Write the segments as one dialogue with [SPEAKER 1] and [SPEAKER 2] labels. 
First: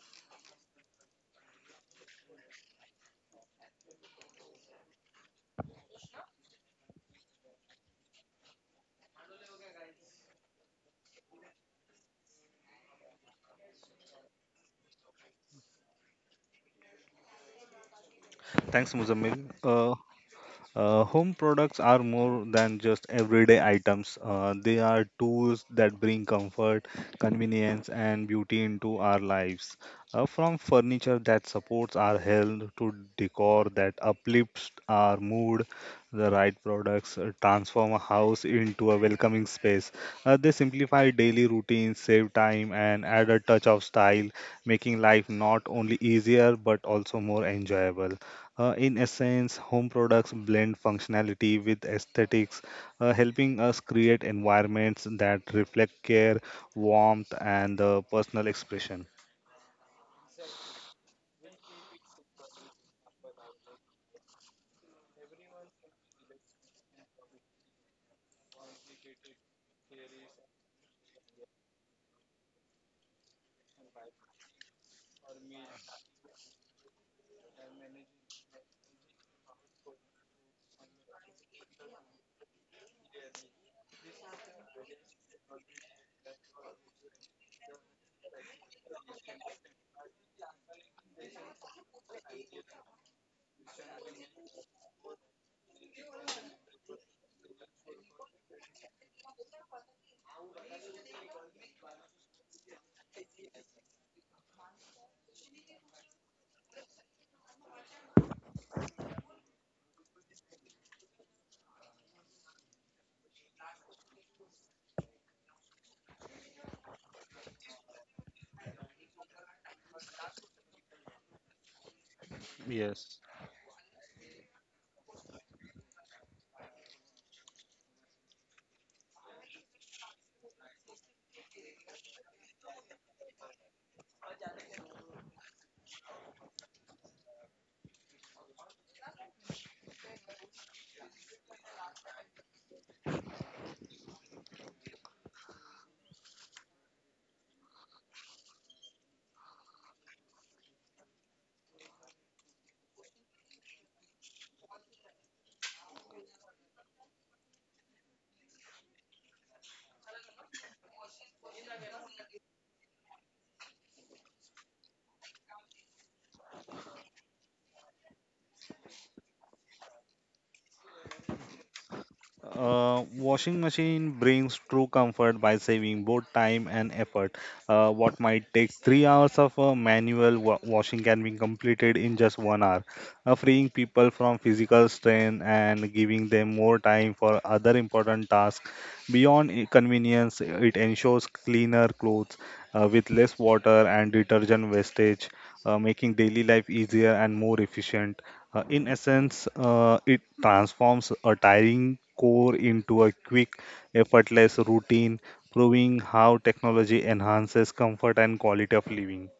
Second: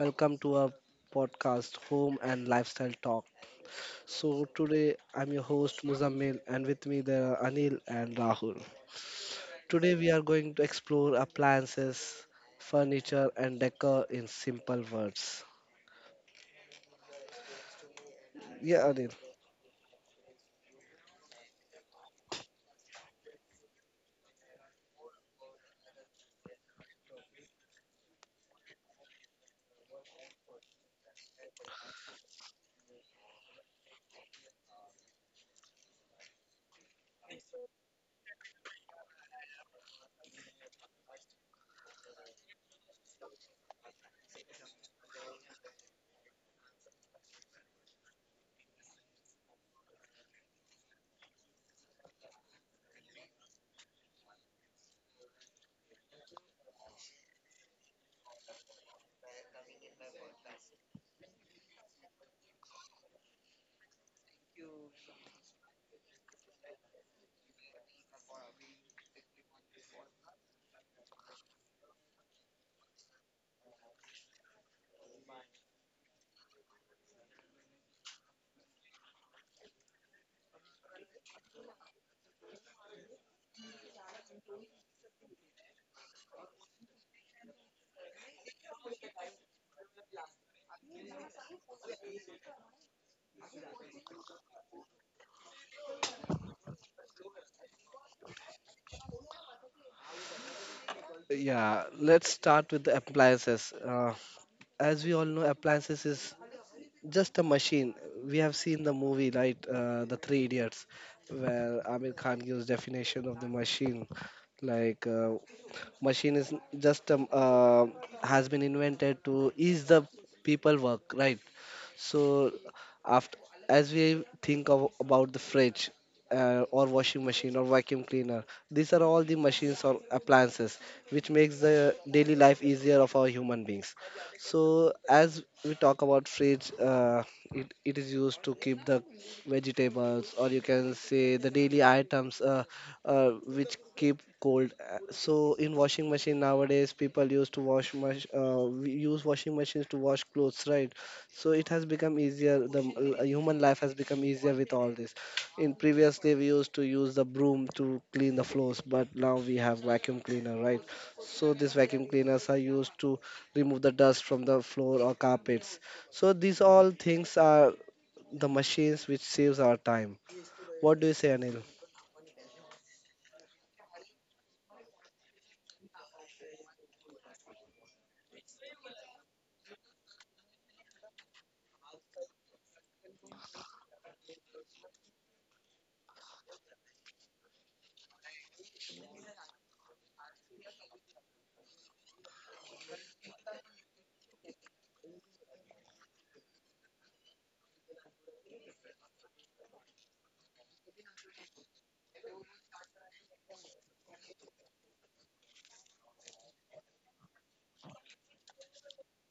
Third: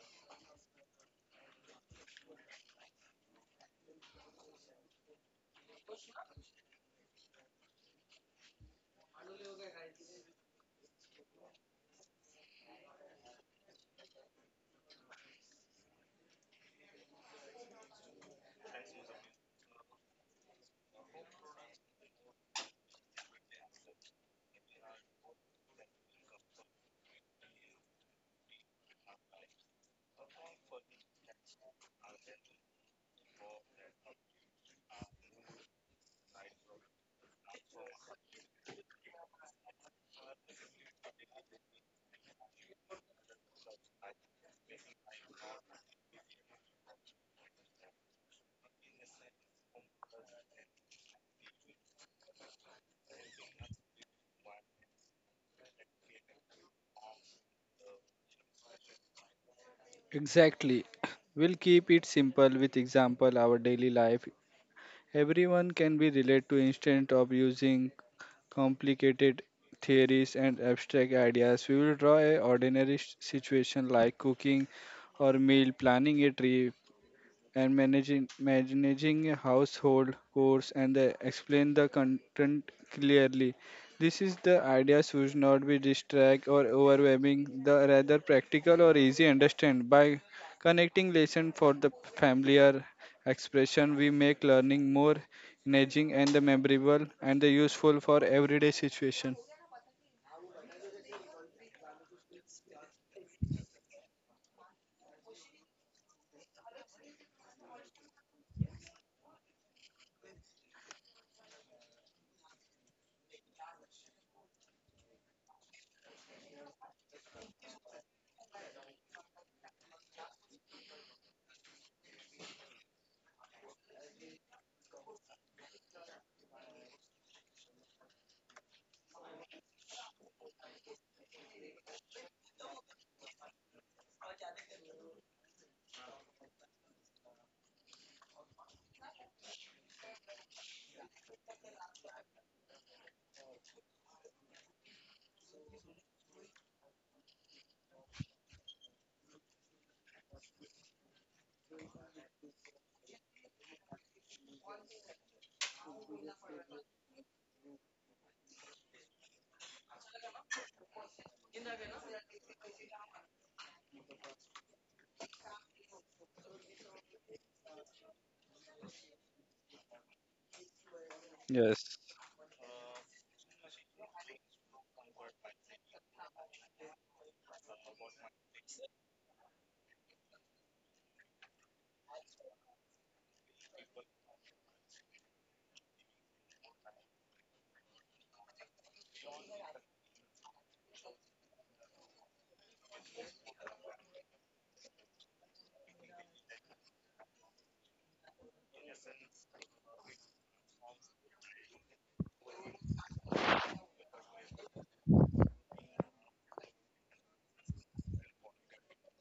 [SPEAKER 1] Welcome to our podcast, Home and Lifestyle Talk. So, today I'm your host, Muzammil, and with me there are Anil and Rahul. Today, we are going to explore appliances, furniture, and decor in simple words. Yeah,
[SPEAKER 2] Thanks,
[SPEAKER 1] Anil.
[SPEAKER 2] Muzammil. Home products are more than just everyday items. They are tools that bring comfort, convenience, and beauty into our lives. From furniture that supports our health to decor that uplifts our mood, the right products transform a house into a welcoming space. They simplify daily routines, save time, and add a touch of style, making life not only easier but also more enjoyable. In essence, home products blend functionality with aesthetics, helping us create environments that reflect care, warmth, and personal expression.
[SPEAKER 3] Exactly. We'll keep it simple with example our daily life. Everyone can be relate to instead of using complicated theories and abstract ideas. We will draw a ordinary situation like cooking or meal planning a trip and managing a household course and explain the content clearly. This is the idea should not be distract or overwhelming, the rather practical or easy understand. By connecting lesson for the familiar expression, we make learning more engaging and memorable and useful for everyday situation.
[SPEAKER 1] Yeah, let's start with the appliances. As we all know, appliances is just a machine. We have seen the movie, right? The Three Idiots, where Amir Khan gives definition of the machine, like machine is just has been invented to ease the people work, right? So
[SPEAKER 2] Yes.
[SPEAKER 1] after as we think of, about the fridge or washing machine or vacuum cleaner, these are all the machines or appliances which makes the daily life easier of our human beings. So as we talk about fridge, it is used to keep the vegetables or you can say the daily items which keep cold. So in washing machine nowadays people used to wash much we use washing machines to wash clothes, right? So it has become easier the human life has become easier with all this. In previously we used to use the broom to clean the floors, but now we have vacuum cleaner, right? So these vacuum cleaners are used to remove the dust from the floor or carpets. So these all things are the machines which saves our time. What do you say, Anil?
[SPEAKER 3] Yes.
[SPEAKER 2] Washing machine brings true comfort by saving both time and effort. What might take 3 hours of washing can be completed in just 1 hour, freeing people from physical strain and giving them more time for other important tasks. Convenience, it ensures cleaner clothes with less water and detergent wastage, making daily life easier and more efficient. In essence, it transforms a tiring core into a quick, effortless routine, proving how technology enhances comfort and quality of living.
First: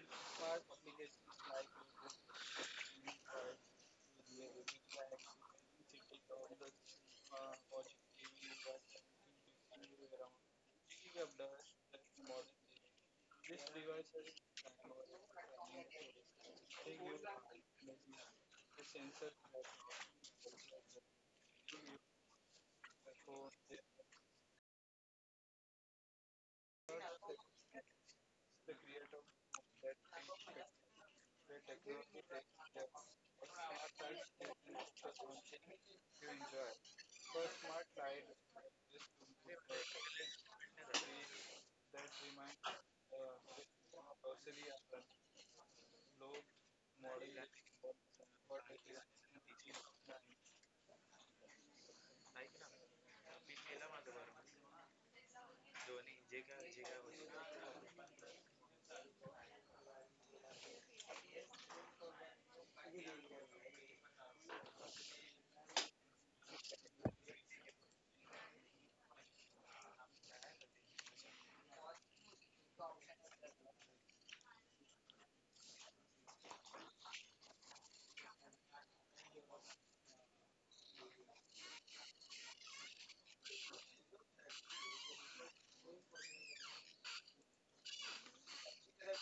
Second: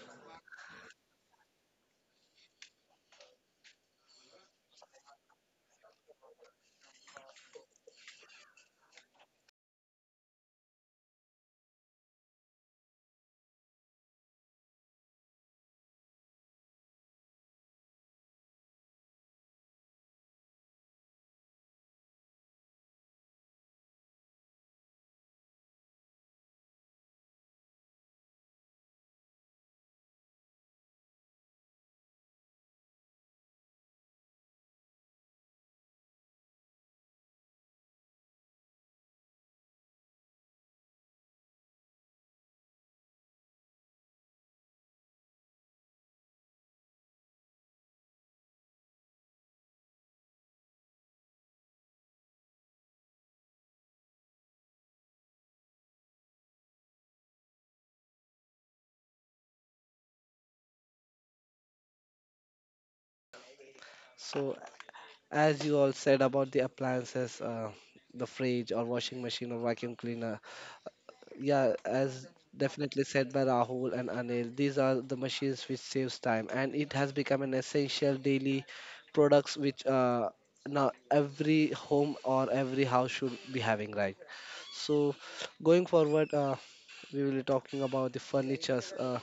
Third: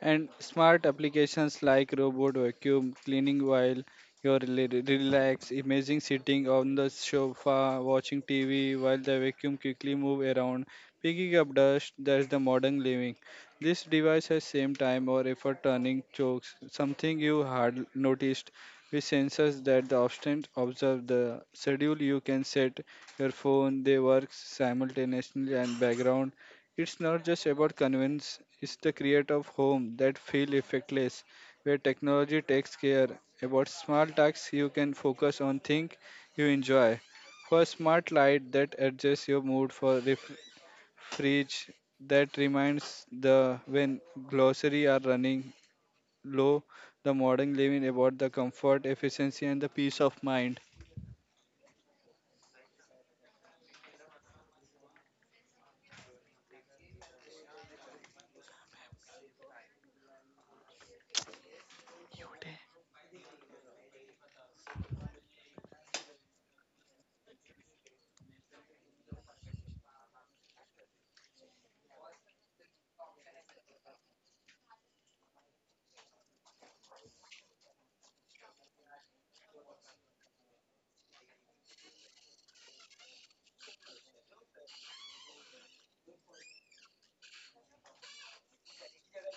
[SPEAKER 3] And smart applications like robot vacuum cleaning while you're relaxed. Imagine sitting on the sofa watching TV while the vacuum quickly move around, picking up dust. That's the modern living. This device has same time or effort turning chokes, something you had noticed with sensors that the obstant observe the schedule you can set your phone, they work simultaneously and background. It's not just about convenience, it's the create of home that feel effectless, where technology takes care. About small tasks you can focus on things you enjoy. For smart light that adjusts your mood for fridge that reminds the when grocery are running low, the modern living about the comfort, efficiency and the peace of mind.
[SPEAKER 1] So as you all said about the appliances, the fridge or washing machine or vacuum cleaner. Yeah, as definitely said by Rahul and Anil, these are the machines which saves time, and it has become an essential daily products which now every home or every house should be having, right? So, going forward, we will be talking about the furnitures.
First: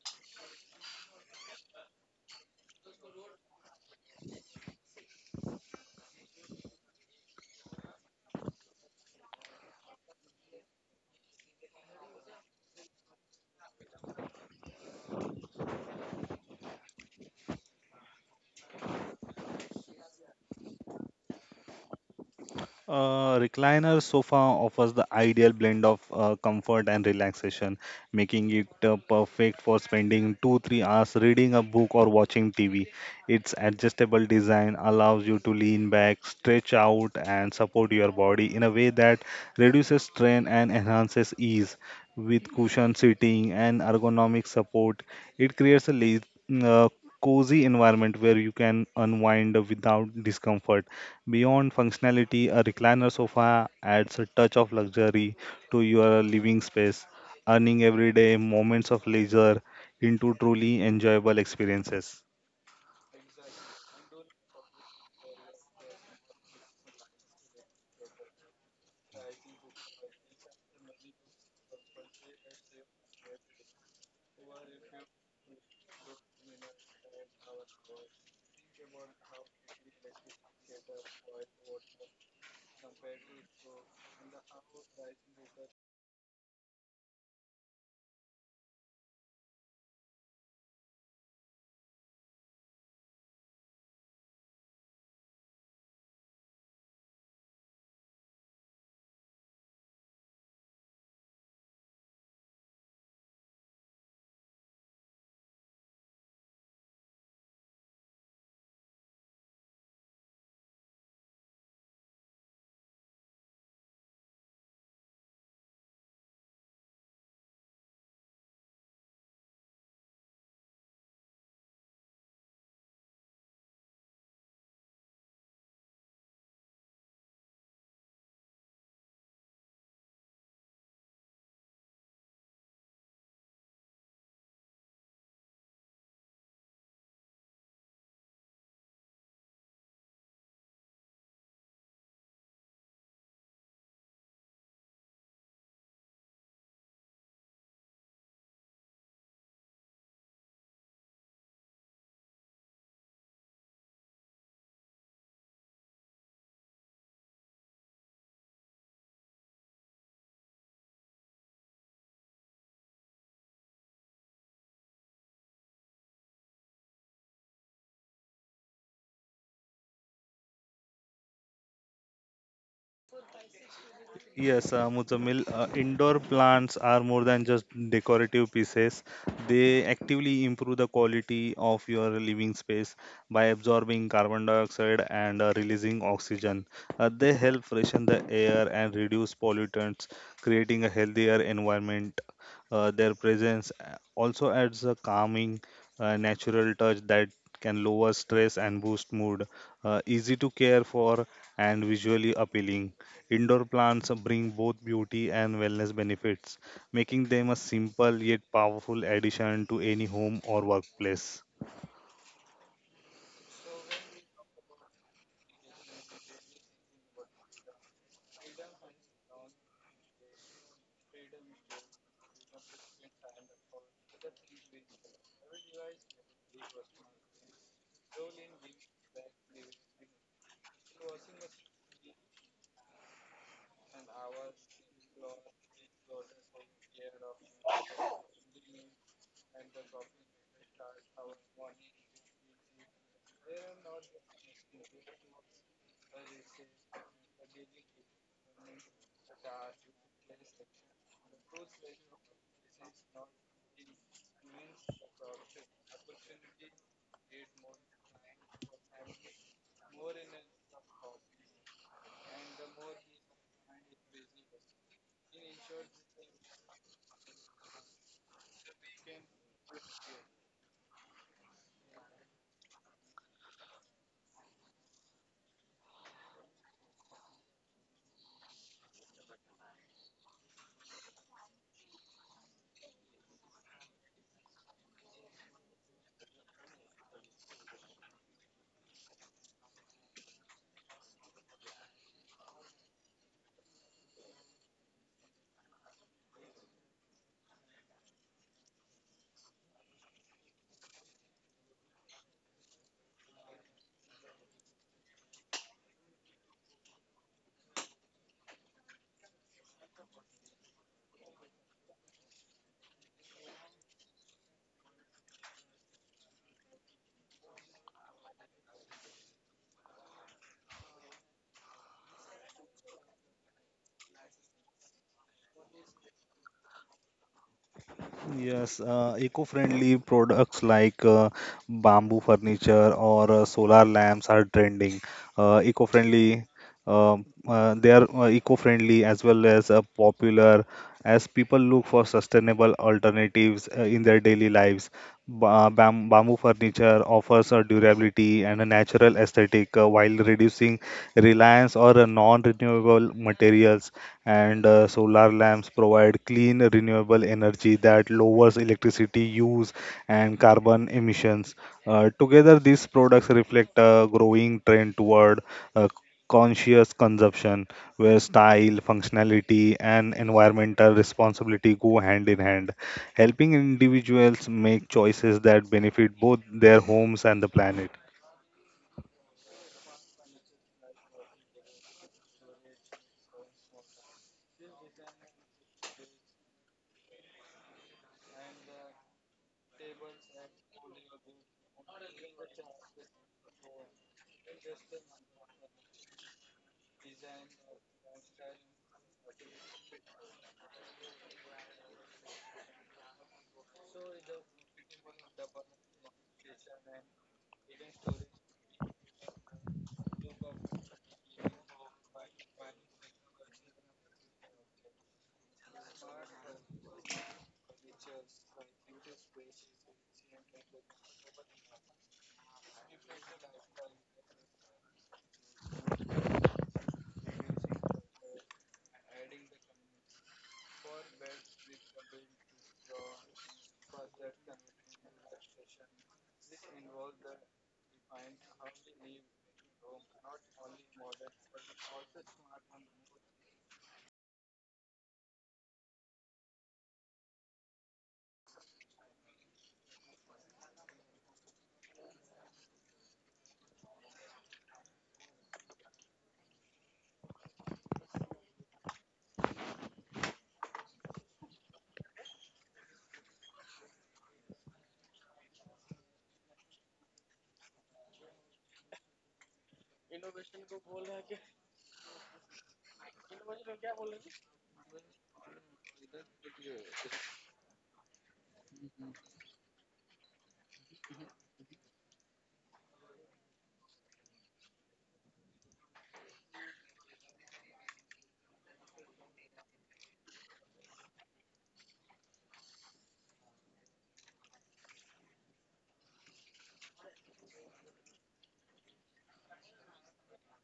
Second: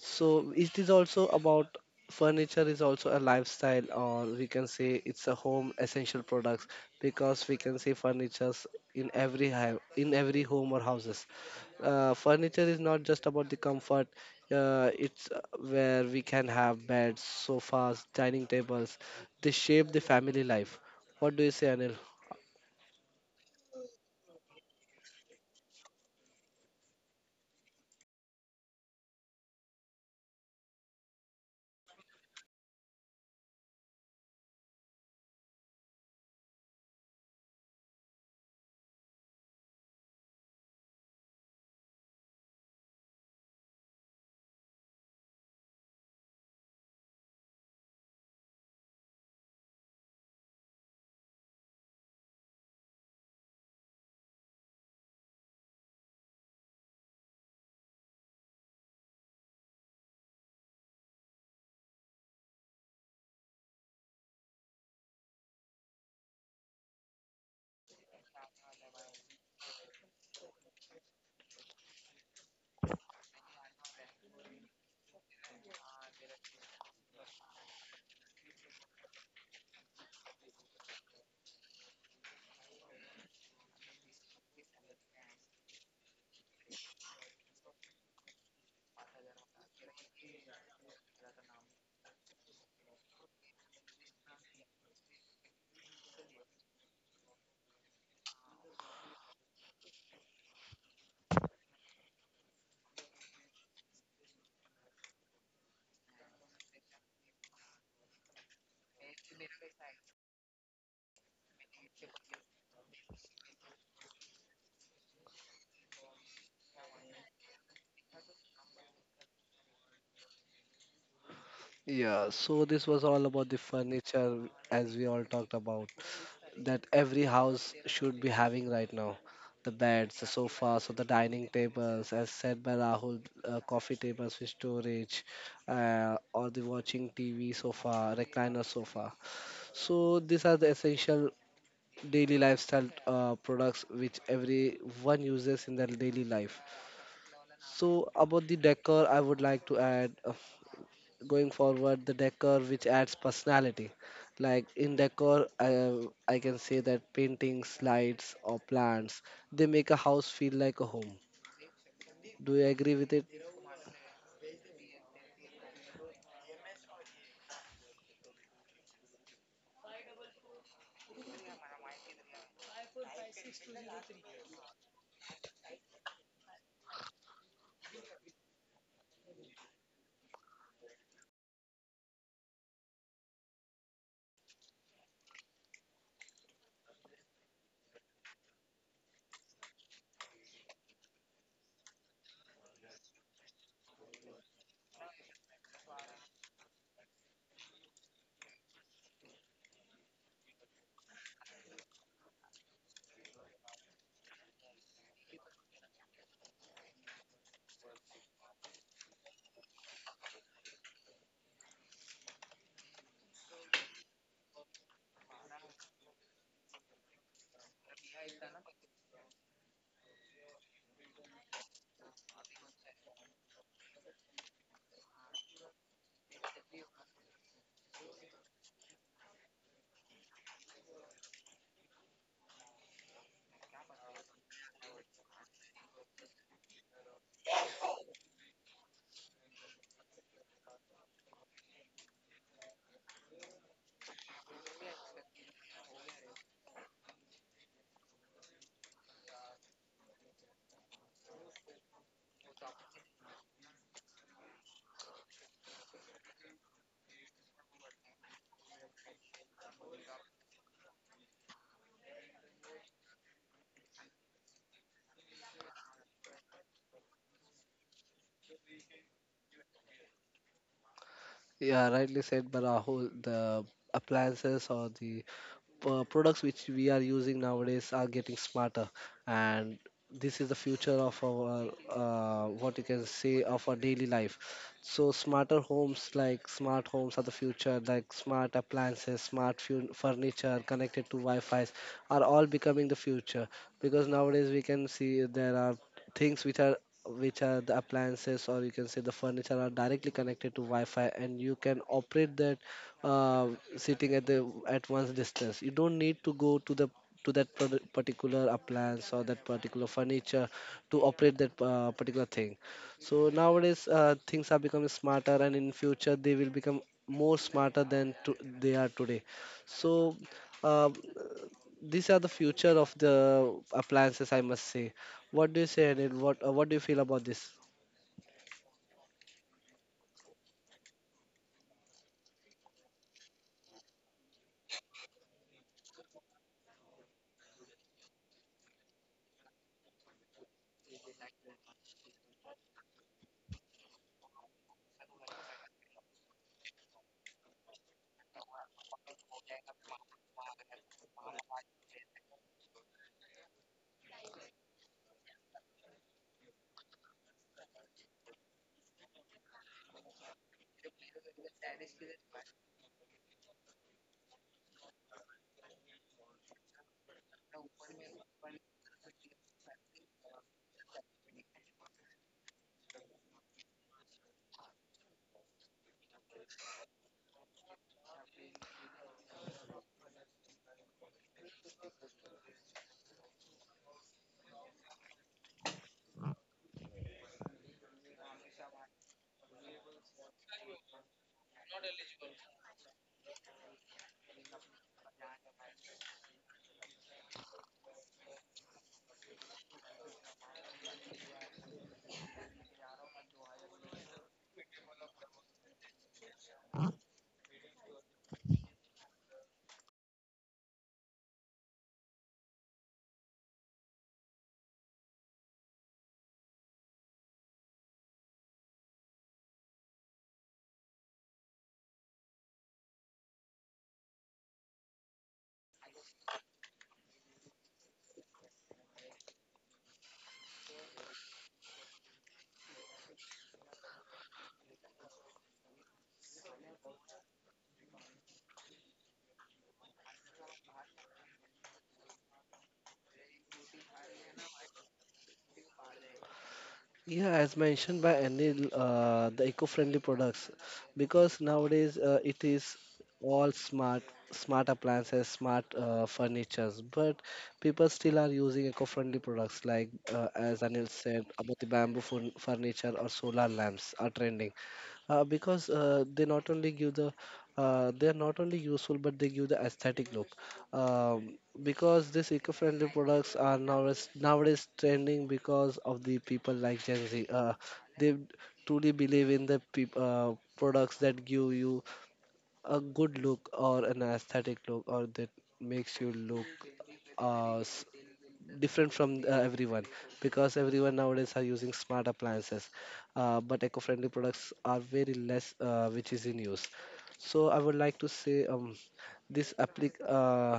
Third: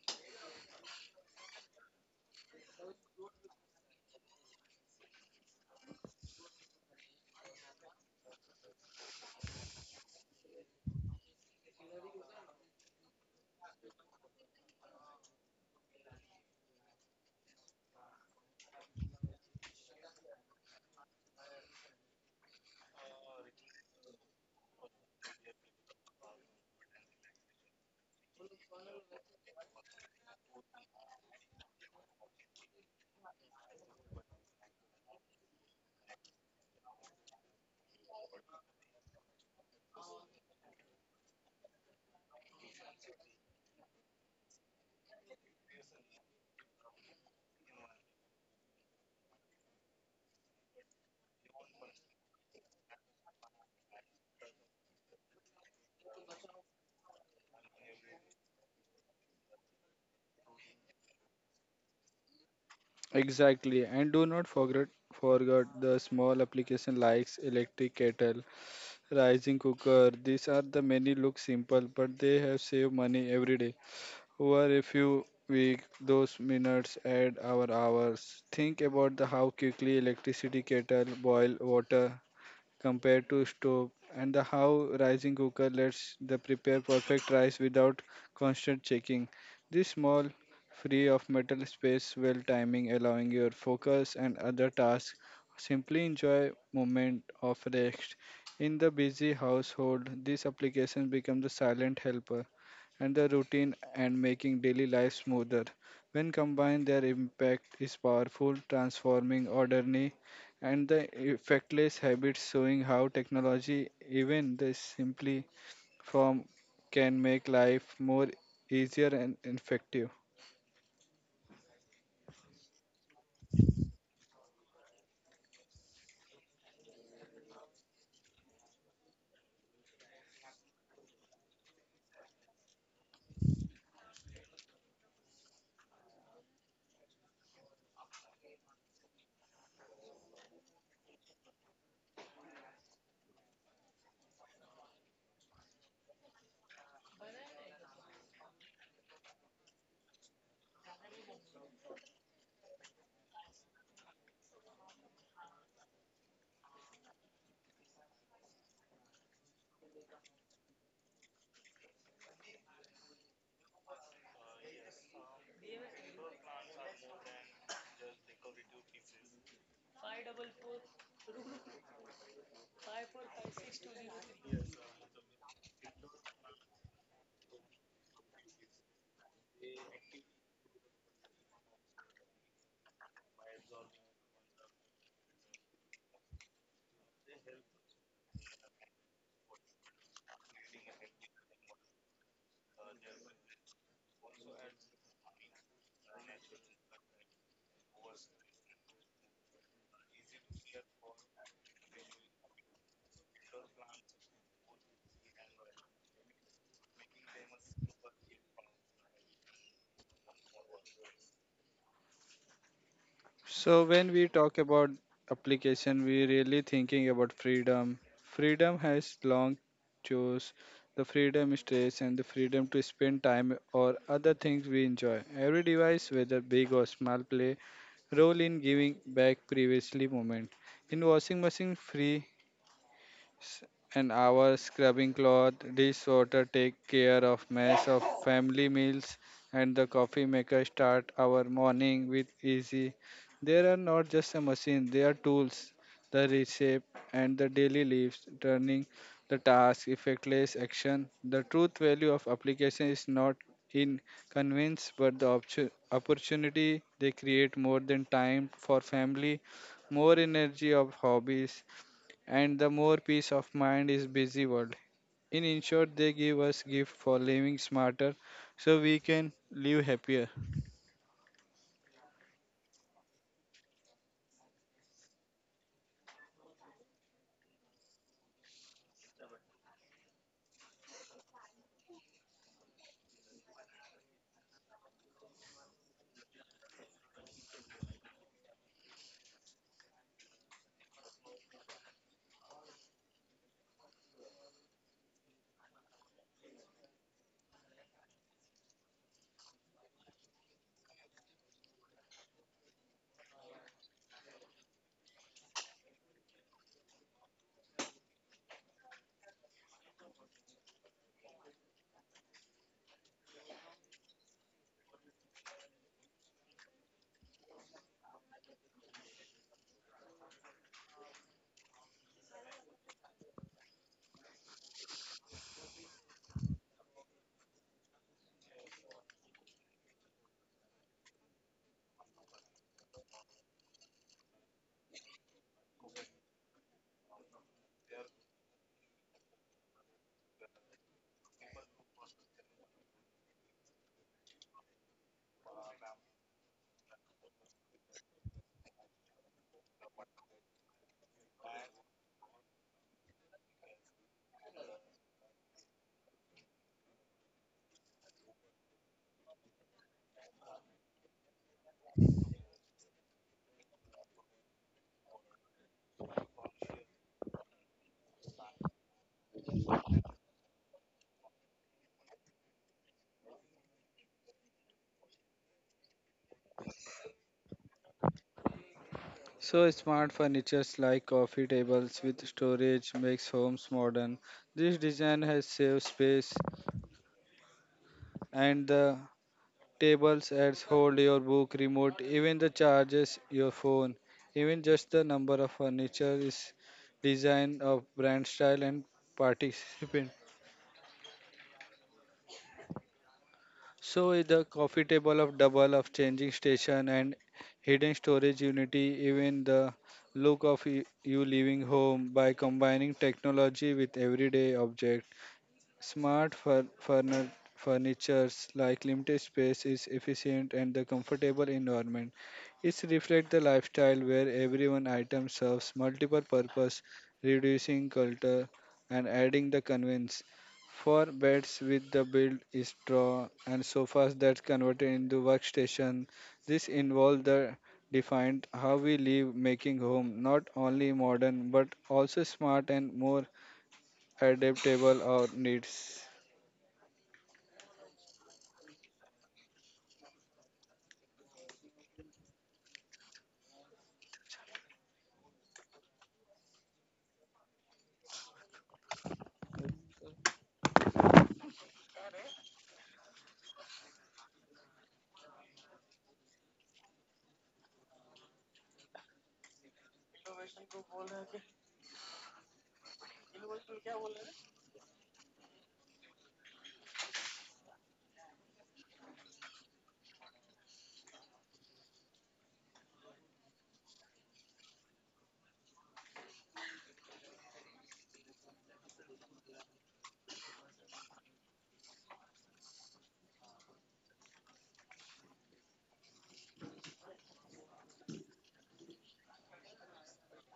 [SPEAKER 1] So, it is also about furniture is also a lifestyle, or we can say it's a home essential products because we can say furnitures in every in every home or houses. Furniture is not just about the comfort, it's where we can have beds, sofas, dining tables. They shape the family life. What do you say, Anil?
[SPEAKER 2] A recliner sofa offers the ideal blend of comfort and relaxation, making it perfect for spending 2 3 hours reading a book or watching TV. Its adjustable design allows you to lean back, stretch out, and support your body in a way that reduces strain and enhances ease. With cushioned seating and ergonomic support, it creates a cozy environment where you can unwind without discomfort. Beyond functionality, a recliner sofa adds a touch of luxury to your living space, turning everyday moments of leisure into truly enjoyable experiences.
[SPEAKER 3] Exactly, and do not forget the small application likes electric kettle rising cooker. These are the many look simple, but they have saved money every day. Over a few weeks, those minutes add our hours. Think about the how quickly electricity kettle boil water compared to stove and the how rising cooker lets the prepare perfect rice without constant checking. This small free of metal space well timing allowing your focus and other tasks simply enjoy moment of rest in the busy household this application becomes the silent helper and the routine and making daily life smoother. When combined, their impact is powerful, transforming ordinary and the effectless habits, showing how technology, even the simply form, can make life more easier and effective.
[SPEAKER 1] Yeah, so this was all about the furniture. As we all talked about that every house should be having right now, the beds, the sofas, or the dining tables, as said by Rahul, coffee tables with storage, or the watching TV sofa, recliner sofa. So these are the essential daily lifestyle products which everyone uses in their daily life. So about the decor, I would like to add going forward the decor which adds personality. Like in decor, I can say that paintings, lights, or plants, they make a house feel like a home. Do you agree with it?
[SPEAKER 2] Yes, Muzamil, indoor plants are more than just decorative pieces. They actively improve the quality of your living space by absorbing carbon dioxide and releasing oxygen. They help freshen the air and reduce pollutants, creating a healthier environment. Their presence also adds a calming, natural touch that can lower stress and boost mood. Easy to care for and visually appealing. Indoor plants bring both beauty and wellness benefits, making them a simple yet powerful addition to any home or workplace.
[SPEAKER 3] So when we talk about application, we really thinking about freedom. Freedom has long chose the freedom stress and the freedom to spend time or other things we enjoy. Every device, whether big or small, play role in giving back previously moment. In washing machine free s- an hour scrubbing cloth, dish water take care of mess of family meals, and the coffee maker start our morning with easy. They are not just a machine, they are tools. The reshape and the daily lives, turning the task, effectless action. The truth value of application is not in convenience, but the opportunity they create more than time for family, more energy of hobbies and the more peace of mind is busy world. In short, they give us gift for living smarter so we can live happier.
[SPEAKER 1] Yeah, rightly said, Barahul. The appliances or the products which we are using nowadays are getting smarter, and this is the future of our what you can say of our daily life. So smarter homes, like smart homes are the future. Like smart appliances, smart furniture connected to wi-fi's are all becoming the future, because nowadays we can see there are things which are the appliances, or you can say the furniture are directly connected to wi-fi and you can operate that uh, sitting at the at one's distance. You don't need to go to the to that particular appliance or that particular furniture to operate that particular thing. So nowadays things are becoming smarter, and in future they will become more smarter than to, they are today. So uh, these are the future of the appliances, I must say. What do you say, Anil? What do you feel about this?
[SPEAKER 2] Yes, eco-friendly products like bamboo furniture or solar lamps are trending. Eco-friendly, they are eco-friendly as well as popular as people look for sustainable alternatives in their daily lives. Bamboo furniture offers a durability and a natural aesthetic while reducing reliance on non-renewable materials. And solar lamps provide clean, renewable energy that lowers electricity use and carbon emissions. Together, these products reflect a growing trend toward uh, conscious consumption, where style, functionality, and environmental responsibility go hand in hand, helping individuals make choices that benefit both their homes and the planet.
[SPEAKER 3] So smart furnitures like coffee tables with storage makes homes modern. This design has saved space and the tables adds hold your book, remote, even the charges your phone. Even just the number of furniture is design of brand style and participant. So the coffee table of double of changing station and hidden storage unity, even the look of you leaving home by combining technology with everyday object. Smart furnitures like limited space is efficient and the comfortable environment. It reflects the lifestyle where every one item serves multiple purpose, reducing clutter and adding the convenience. For beds with the built is straw and sofas that converted into workstation, this involved the defined how we live making home not only modern but also smart and more adaptable our needs.
[SPEAKER 1] Yeah, as mentioned by Anil, the eco-friendly products, because nowadays it is all smart, smart appliances, smart furnitures, but people still are using eco-friendly products like, as Anil said, about the bamboo furniture or solar lamps are trending. Because they not only give the they are not only useful but they give the aesthetic look, um, because these eco-friendly products are nowadays trending because of the people like Gen Z. They truly believe in the products that give you a good look or an aesthetic look, or that makes you look uh, different from everyone, because everyone nowadays are using smart appliances, but eco-friendly products are very less which is in use. So I would like to say this applic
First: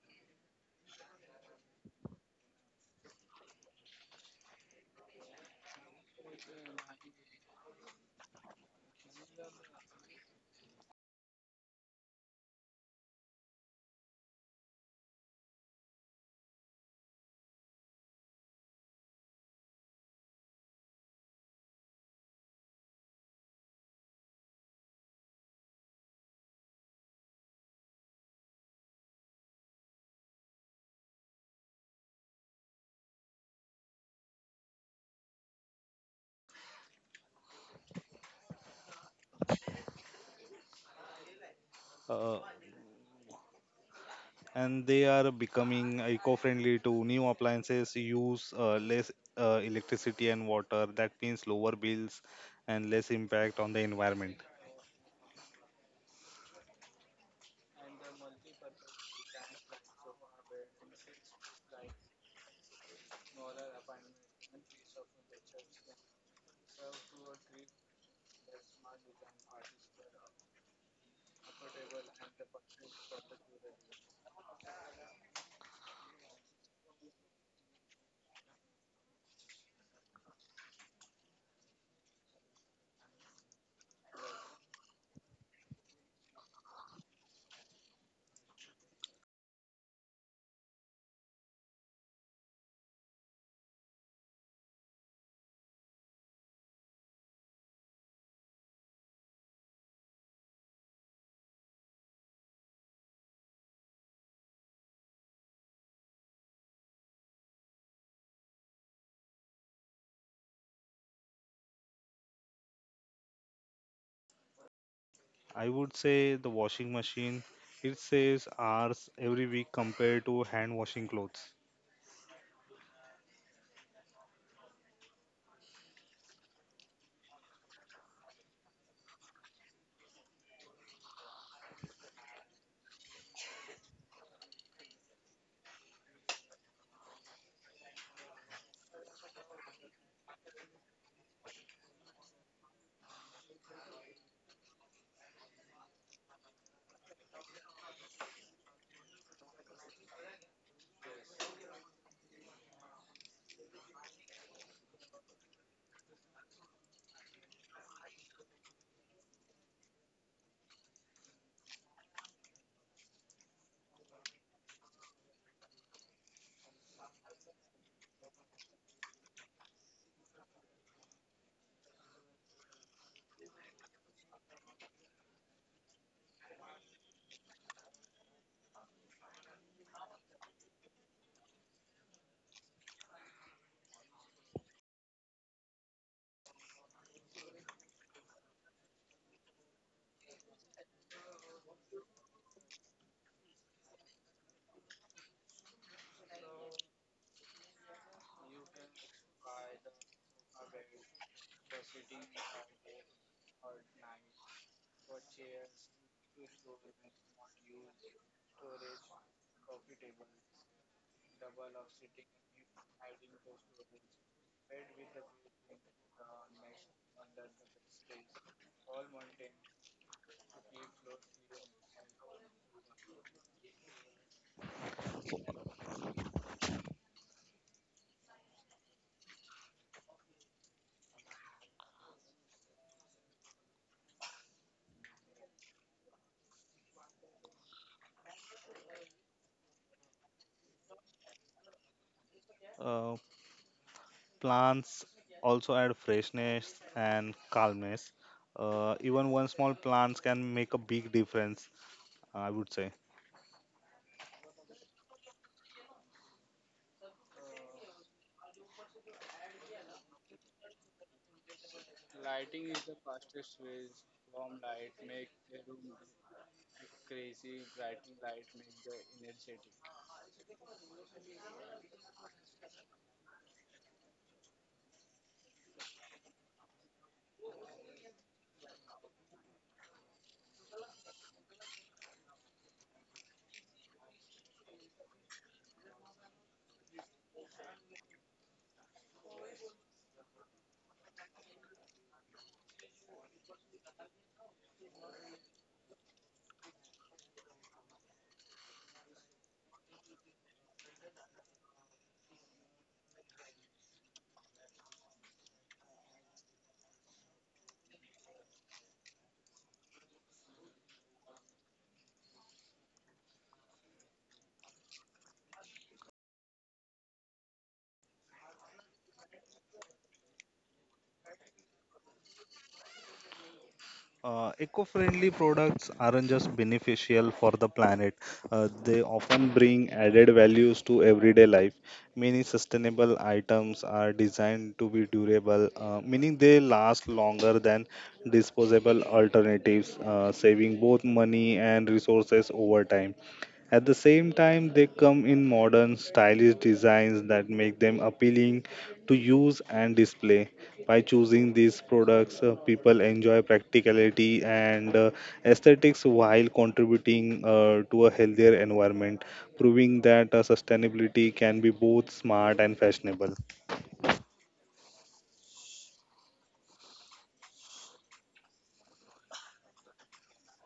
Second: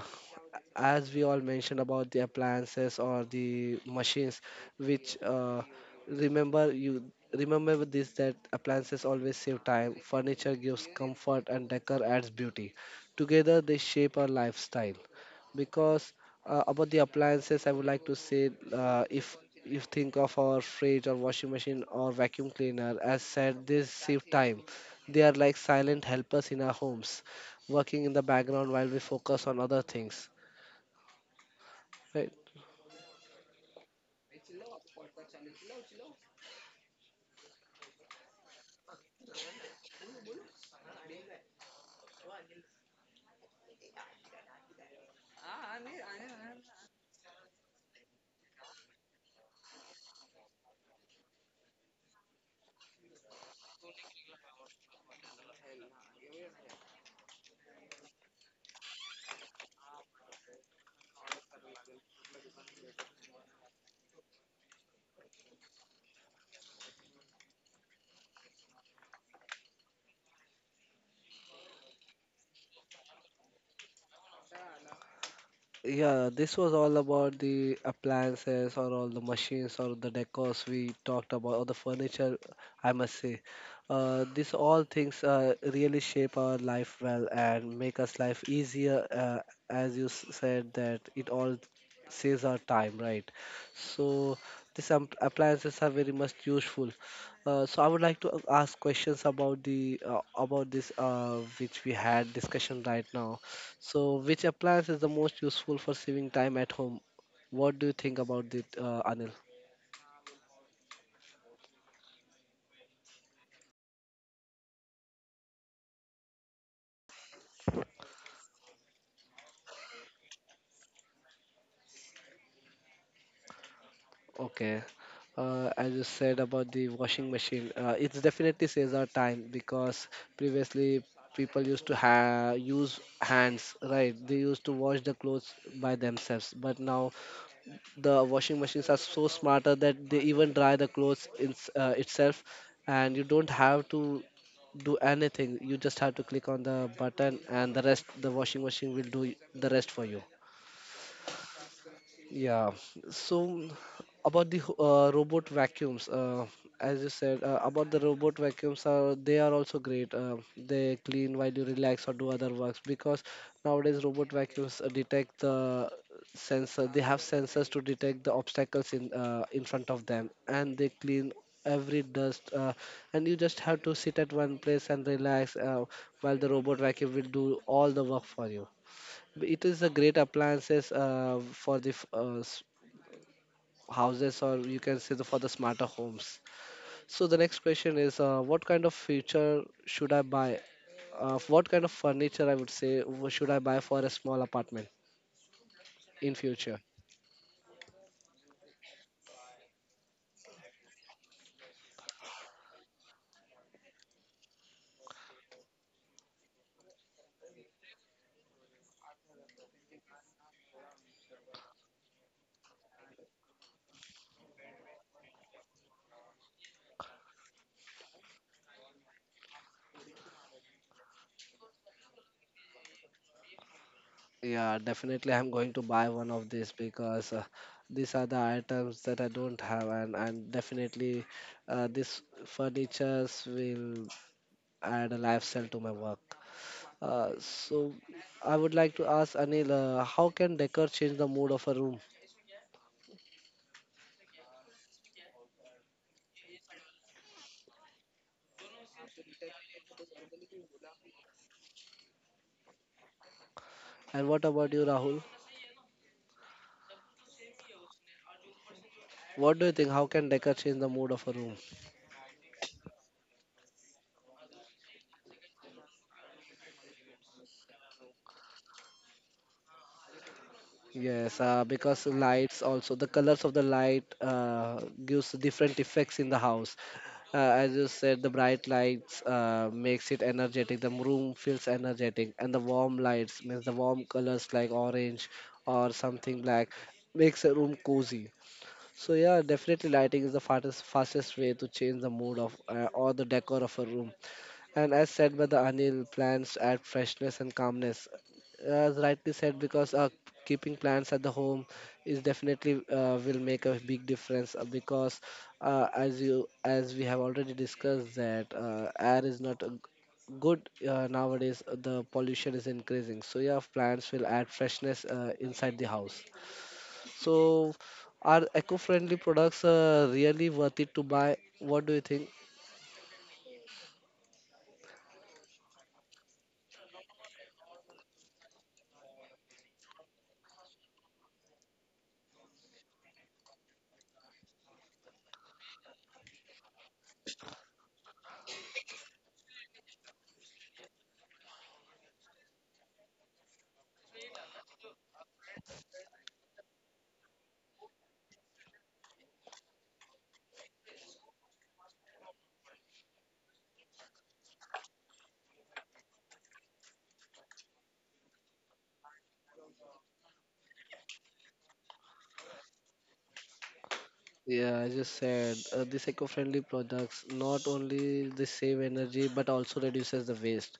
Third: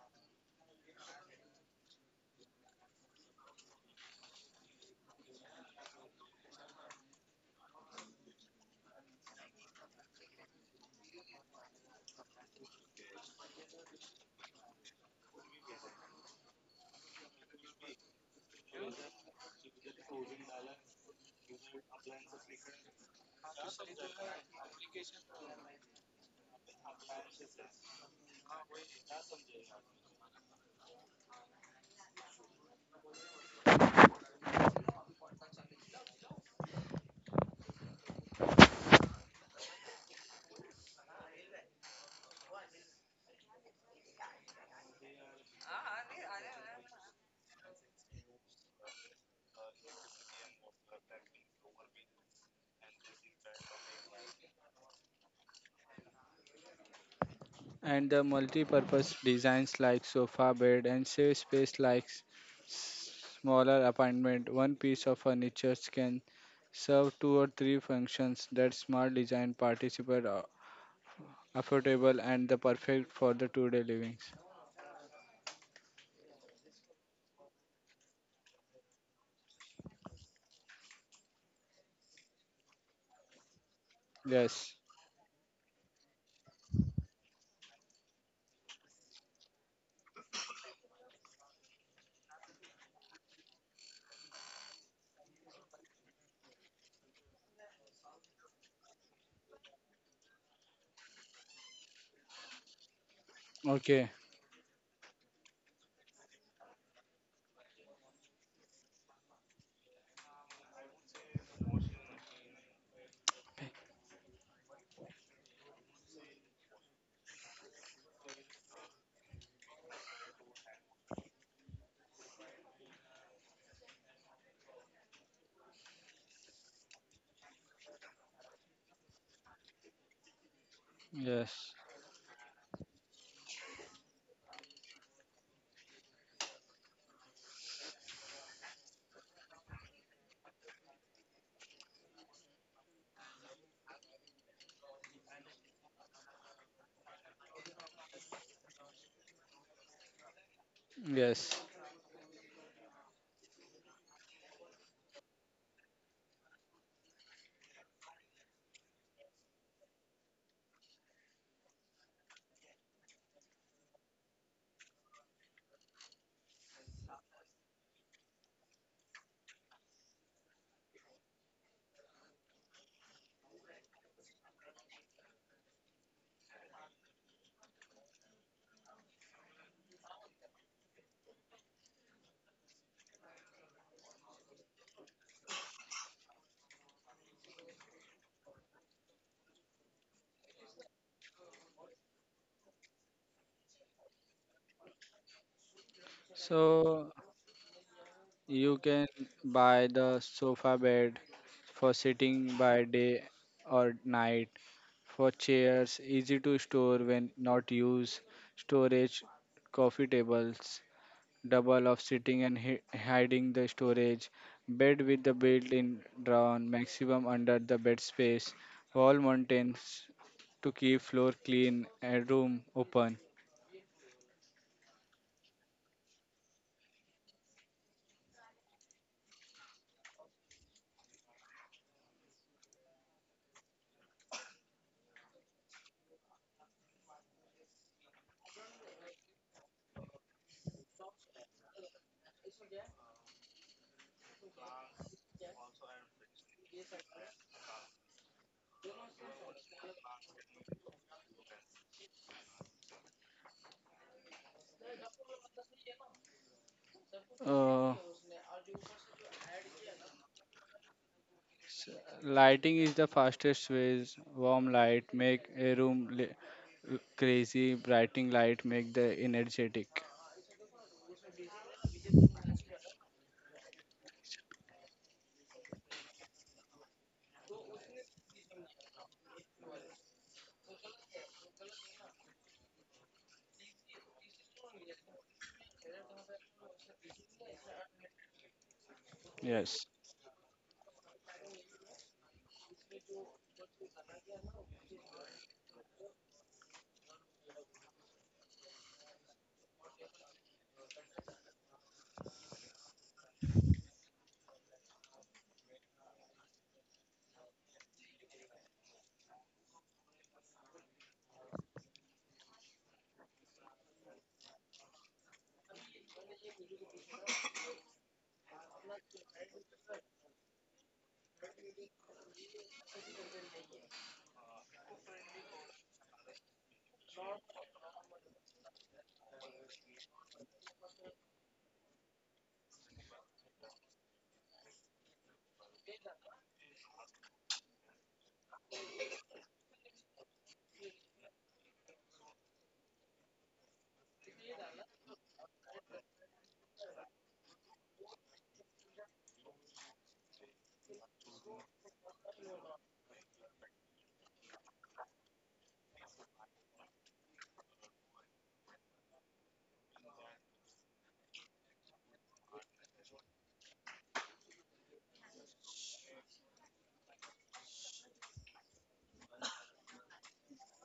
[SPEAKER 1] as we all mentioned about the appliances or the machines which remember you remember with this that appliances always save time, furniture gives comfort, and decor adds beauty. Together they shape our lifestyle. Because about the appliances, I would like to say if you think of our fridge or washing machine or vacuum cleaner, as said, they save time. They are like silent helpers in our homes, working in the background while we focus on other things. Right?
[SPEAKER 2] Uh, and they are becoming eco-friendly to new appliances, use less electricity and water. That means lower bills and less impact on the environment.
[SPEAKER 3] And the multi-purpose designs like sofa bed and safe space like s- smaller apartment one piece of furniture can serve two or three functions that smart design participate are affordable and the perfect for the two-day livings.
[SPEAKER 1] Yeah, this was all about the appliances or all the machines or the decors we talked about or the furniture, I must say. These
[SPEAKER 3] Yes.
[SPEAKER 1] all things really shape our life well and make us life easier, as you said that it all saves our time, right? So these appliances are very much useful. So I would like to ask questions about the about this which we had discussion right now.
[SPEAKER 3] Okay.
[SPEAKER 1] So, which appliance is the most useful for saving time at home? What do you think about it, Anil?
[SPEAKER 2] I would say the washing machine, it saves hours every week compared to hand washing clothes.
[SPEAKER 1] Okay. As you said about the washing machine, it definitely saves our time because previously
[SPEAKER 3] Yes.
[SPEAKER 1] people used to use hands, right? They used to wash the clothes by themselves, but now the washing machines are so smarter that they even dry the clothes in, itself, and you don't have to do anything. You just have to click on the button, and the rest the washing machine will do the rest for you.
[SPEAKER 3] Yes.
[SPEAKER 1] Yeah. So about the robot vacuums, as you said, about the robot vacuums are they are also great. They clean while you relax or do other works, because nowadays robot vacuums detect the sensor. They have sensors to detect the obstacles in front of them, and they clean every dust. And you just have to sit at one place and relax while the robot vacuum will do all the work for you. It is a great appliances for the f- s- houses, or you can say the, for the smarter homes. So the next question is what kind of feature should I buy? What kind of furniture I would say should I buy for a small apartment in future?
[SPEAKER 3] So you can buy the sofa bed for sitting by day or night, for chairs, easy to store when not used, storage, coffee tables, double of sitting and hiding the storage, bed with the built-in drawer, maximum under the bed space, wall mountains to keep floor clean and room open.
[SPEAKER 1] Yeah, definitely I'm going to buy one of these because these are the items that I don't have, and definitely this furnitures will add a lifestyle to my work. So I would like to ask Anil, how can decor change the mood of a room?
[SPEAKER 2] Uh, Plants also add freshness and calmness. Even one small plant can make a big difference, I would say.
[SPEAKER 1] And what about you, Rahul?
[SPEAKER 3] Uh,
[SPEAKER 1] What do you think? How can decor change the mood of a room?
[SPEAKER 3] Lighting is the fastest ways. Warm light make a room crazy. Brightening light make the energetic.
[SPEAKER 1] Yes, because lights also the colors of the light gives different effects in the house. As you said, the bright lights makes it energetic. The room feels energetic, and the warm lights means the warm colors like orange or something black makes a room cozy. So yeah,
[SPEAKER 3] Yes.
[SPEAKER 1] definitely lighting is the fastest way to change the mood of or the decor of a room. And as said by the Anil, plants add freshness and calmness. As rightly said, because keeping plants at the home is definitely will make a big difference because as we have already discussed that air is not a good nowadays. The pollution is increasing. So yeah, plants will add freshness inside the house. So, are eco-friendly products really worth it to buy? What do you think?
[SPEAKER 2] Eco-friendly products aren't just beneficial for the planet, they often bring added values to everyday life. Many sustainable items are designed to be durable, meaning they last longer than disposable alternatives, saving both money and resources over time. At the same time, they come in modern, stylish designs that make them appealing to use and display. By choosing these products, people enjoy practicality and aesthetics while contributing to a healthier environment, proving that sustainability can be both smart and fashionable.
[SPEAKER 1] Yeah, I just said, these eco-friendly products not only they save energy but also reduces the waste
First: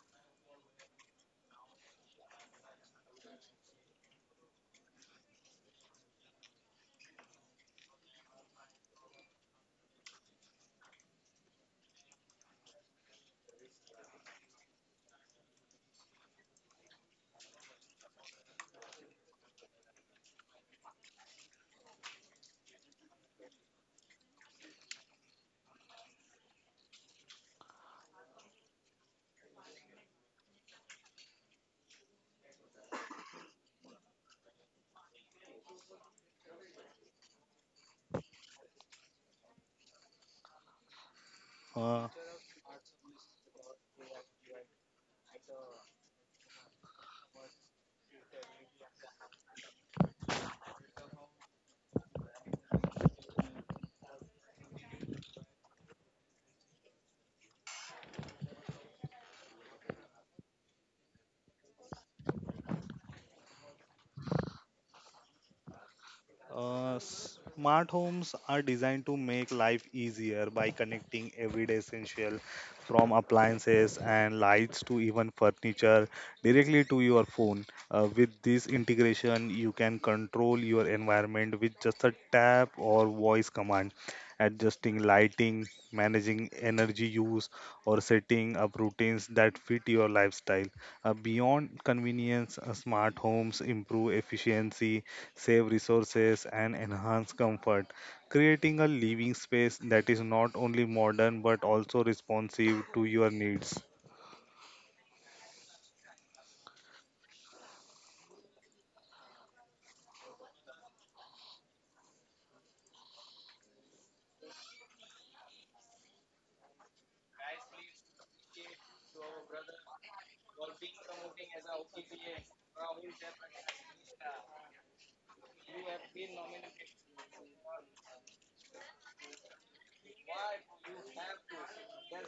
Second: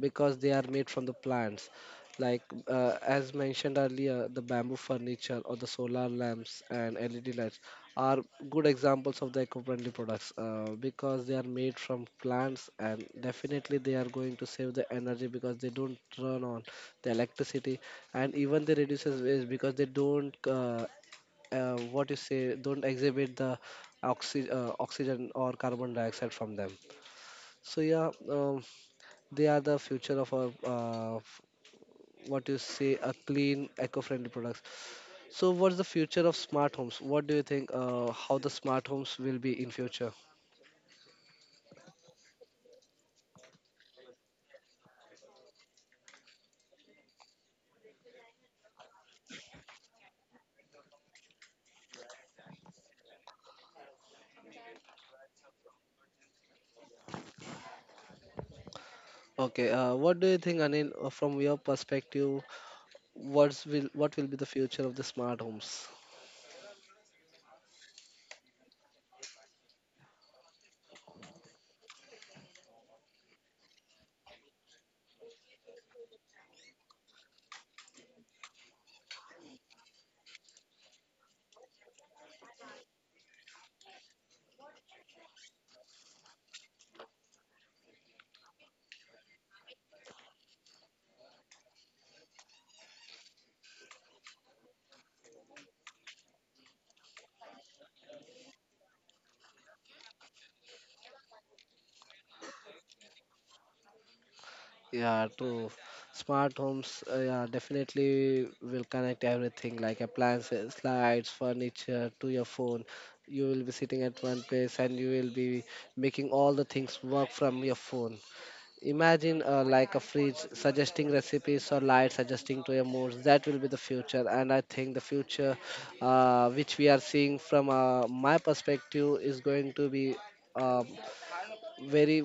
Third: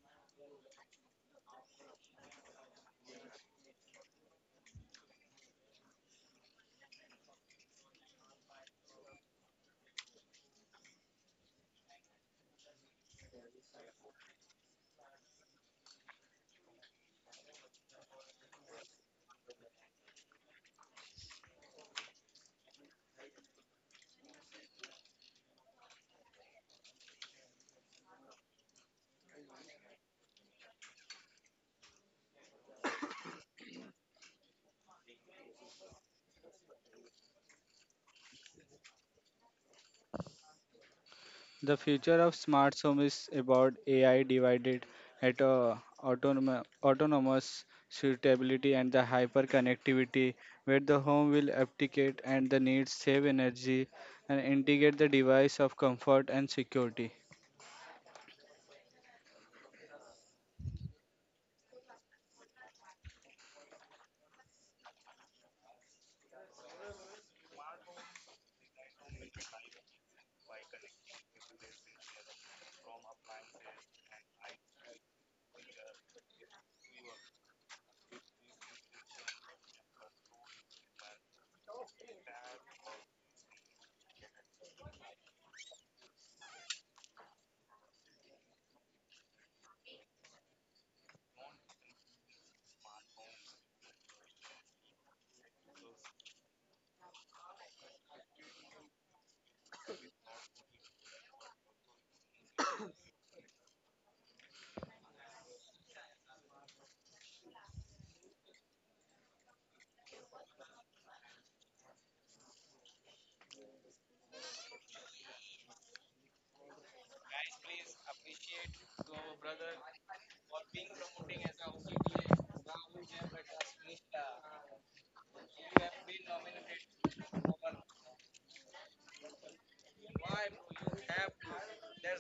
[SPEAKER 1] because they are made from the plants. Like as mentioned earlier, the bamboo furniture or the solar lamps and LED lights are good examples of the eco-friendly products, because they are made from plants and definitely they are going to save the energy because they don't turn on the electricity, and even they reduces waste because they don't what you say don't exhibit the oxygen or carbon dioxide from them. So yeah, they are the future of our what you say a clean eco-friendly products. So what's the future of smart homes, what do you think? How the smart homes will be in future?
[SPEAKER 3] The
[SPEAKER 2] Uh,
[SPEAKER 3] future of smart home is about AI divided at autonomous suitability and the hyper connectivity where the home will abdicate and the needs save energy and integrate the device of comfort and security.
[SPEAKER 1] Okay. What do you think, Anil? From your perspective, what will be the future of the smart homes?
[SPEAKER 2] Smart homes are designed to make life easier by connecting everyday essential from appliances and lights to even furniture directly to your phone. With this integration, you can control your environment with just a tap or voice command, adjusting lighting, managing energy use, or setting up routines that fit your lifestyle. Beyond convenience, smart homes improve efficiency, save resources, and enhance comfort, creating a living space that is not only modern but also responsive to your needs.
[SPEAKER 1] Yeah, true. Smart homes, yeah, definitely will connect everything like appliances, lights, furniture to your phone. You will be sitting at one place and you will be making all the things work from your phone. Imagine like a fridge suggesting recipes or lights suggesting to your moods. That will be the future, and I think the future, which we are seeing from my perspective, is going to be um very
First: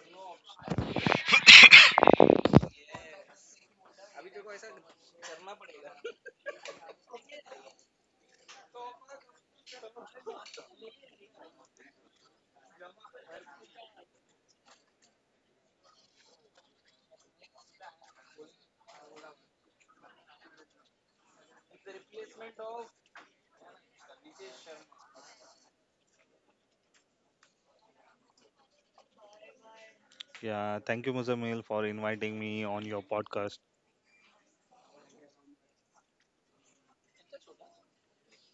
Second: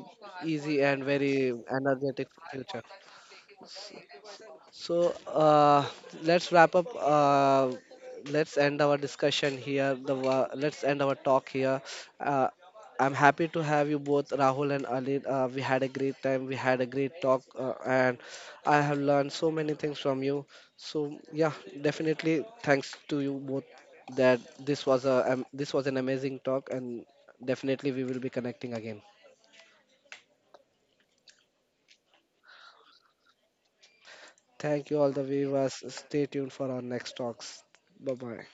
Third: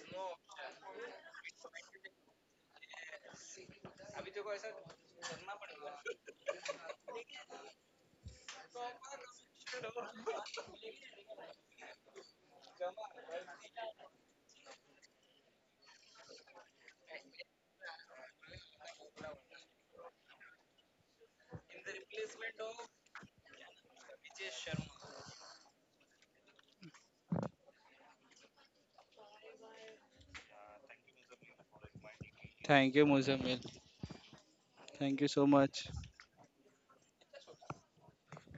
[SPEAKER 1] easy and very energetic future. So let's wrap up. Let's end our discussion here. The let's end our talk here. Uh, I'm happy to have you both, Rahul and Ali. We had a great time. We had a great talk, and I have learned so many things from you. So yeah, definitely thanks to you both. That this was a this was an amazing talk, and definitely we will be connecting again.
[SPEAKER 2] Yeah, thank you, Muzamil, for inviting me on
[SPEAKER 3] Thank you,
[SPEAKER 2] your
[SPEAKER 3] Muzamil.
[SPEAKER 2] podcast.
[SPEAKER 1] Thank you all
[SPEAKER 3] Thank
[SPEAKER 1] the
[SPEAKER 3] you so
[SPEAKER 1] viewers.
[SPEAKER 3] much.
[SPEAKER 1] Stay tuned for our next talks. Bye bye.